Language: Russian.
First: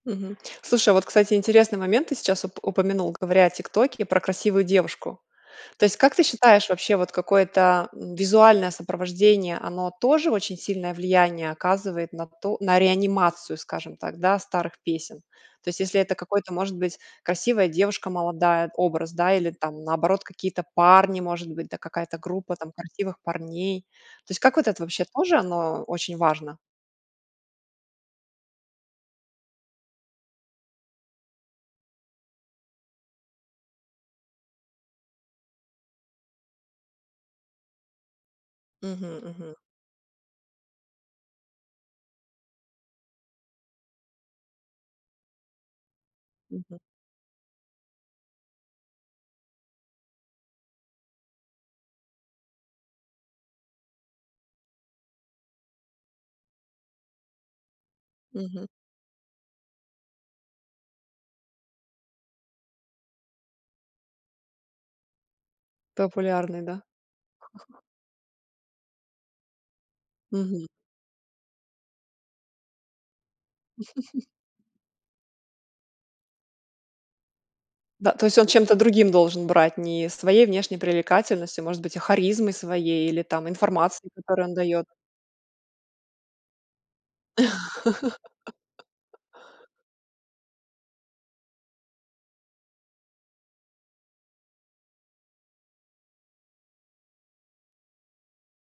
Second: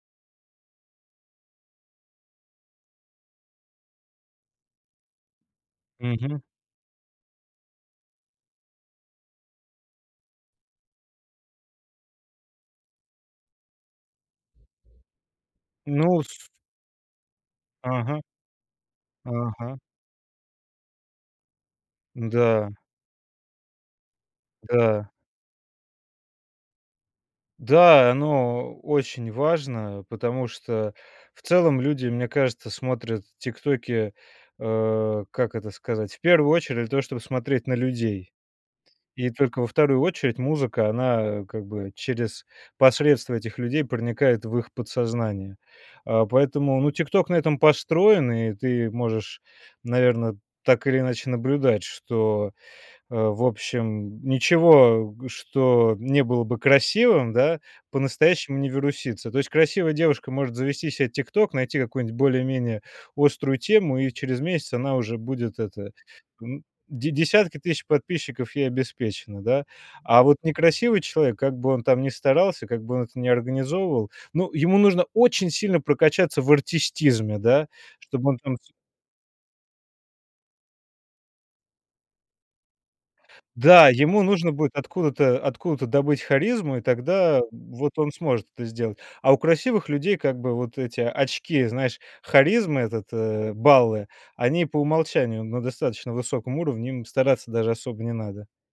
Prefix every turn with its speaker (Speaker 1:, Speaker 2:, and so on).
Speaker 1: Мгм. Слушай, а вот, кстати, интересный момент ты сейчас уп упомянул, говоря о "Тиктоке" про красивую девушку. То есть, как ты
Speaker 2: Мгм.
Speaker 1: считаешь, вообще вот какое-то, м, визуальное сопровождение, оно тоже очень сильное влияние оказывает на то на реанимацию, скажем так, да, старых песен? То есть, если это
Speaker 2: Ну, с
Speaker 1: какой-то, может быть, красивая девушка
Speaker 2: Ага.
Speaker 1: молодая, образ, да, или
Speaker 2: Ага.
Speaker 1: там, наоборот, какие-то парни, может быть, да, какая-то группа там
Speaker 2: М-да.
Speaker 1: красивых парней. То есть, как вот это вообще
Speaker 2: Да.
Speaker 1: тоже, оно очень важно?
Speaker 2: Да. Оно очень важно, потому что в целом люди, мне кажется, смотрят тиктоки, а, как это сказать, в первую очередь то, чтобы смотреть на людей.
Speaker 1: Мгм,
Speaker 2: И
Speaker 1: мгм.
Speaker 2: только во 2 очередь музыка, она как бы через посредство этих людей проникает в их подсознание. А поэтому,
Speaker 1: Мгм.
Speaker 2: ну, "Тикток" на этом построен, и ты можешь, наверно, так или иначе наблюдать, что, э, в общем, ничего, что не было бы красивым, да, по-настоящему
Speaker 1: Мгм.
Speaker 2: не вирусится. То есть красивая девушка может завести себе "Тикток", найти какую-нибудь более-менее острую тему, и через месяц она уже будет это
Speaker 1: Популярный,
Speaker 2: м,
Speaker 1: да?
Speaker 2: де десятки тысяч подписчиков ей обеспечены, да. А вот
Speaker 1: Мгм.
Speaker 2: некрасивый человек, как бы он там ни старался, как бы он это ни организовывал, ну, ему нужно очень сильно прокачаться в артистизме, да
Speaker 1: Да, то
Speaker 2: чтобы
Speaker 1: есть
Speaker 2: он
Speaker 1: он
Speaker 2: там см
Speaker 1: чем-то другим должен брать, не своей внешней привлекательностью, может быть, а, харизмой своей или там
Speaker 2: Да,
Speaker 1: информацией,
Speaker 2: ему
Speaker 1: которую
Speaker 2: нужно
Speaker 1: он
Speaker 2: будет
Speaker 1: даёт.
Speaker 2: откуда-то откуда-то добыть харизму, и тогда вот он сможет это сделать. А у красивых людей, как бы, вот эти очки, знаешь, харизмы, этот э, баллы, они по умолчанию на достаточно высоком уровне, им стараться даже особо не надо.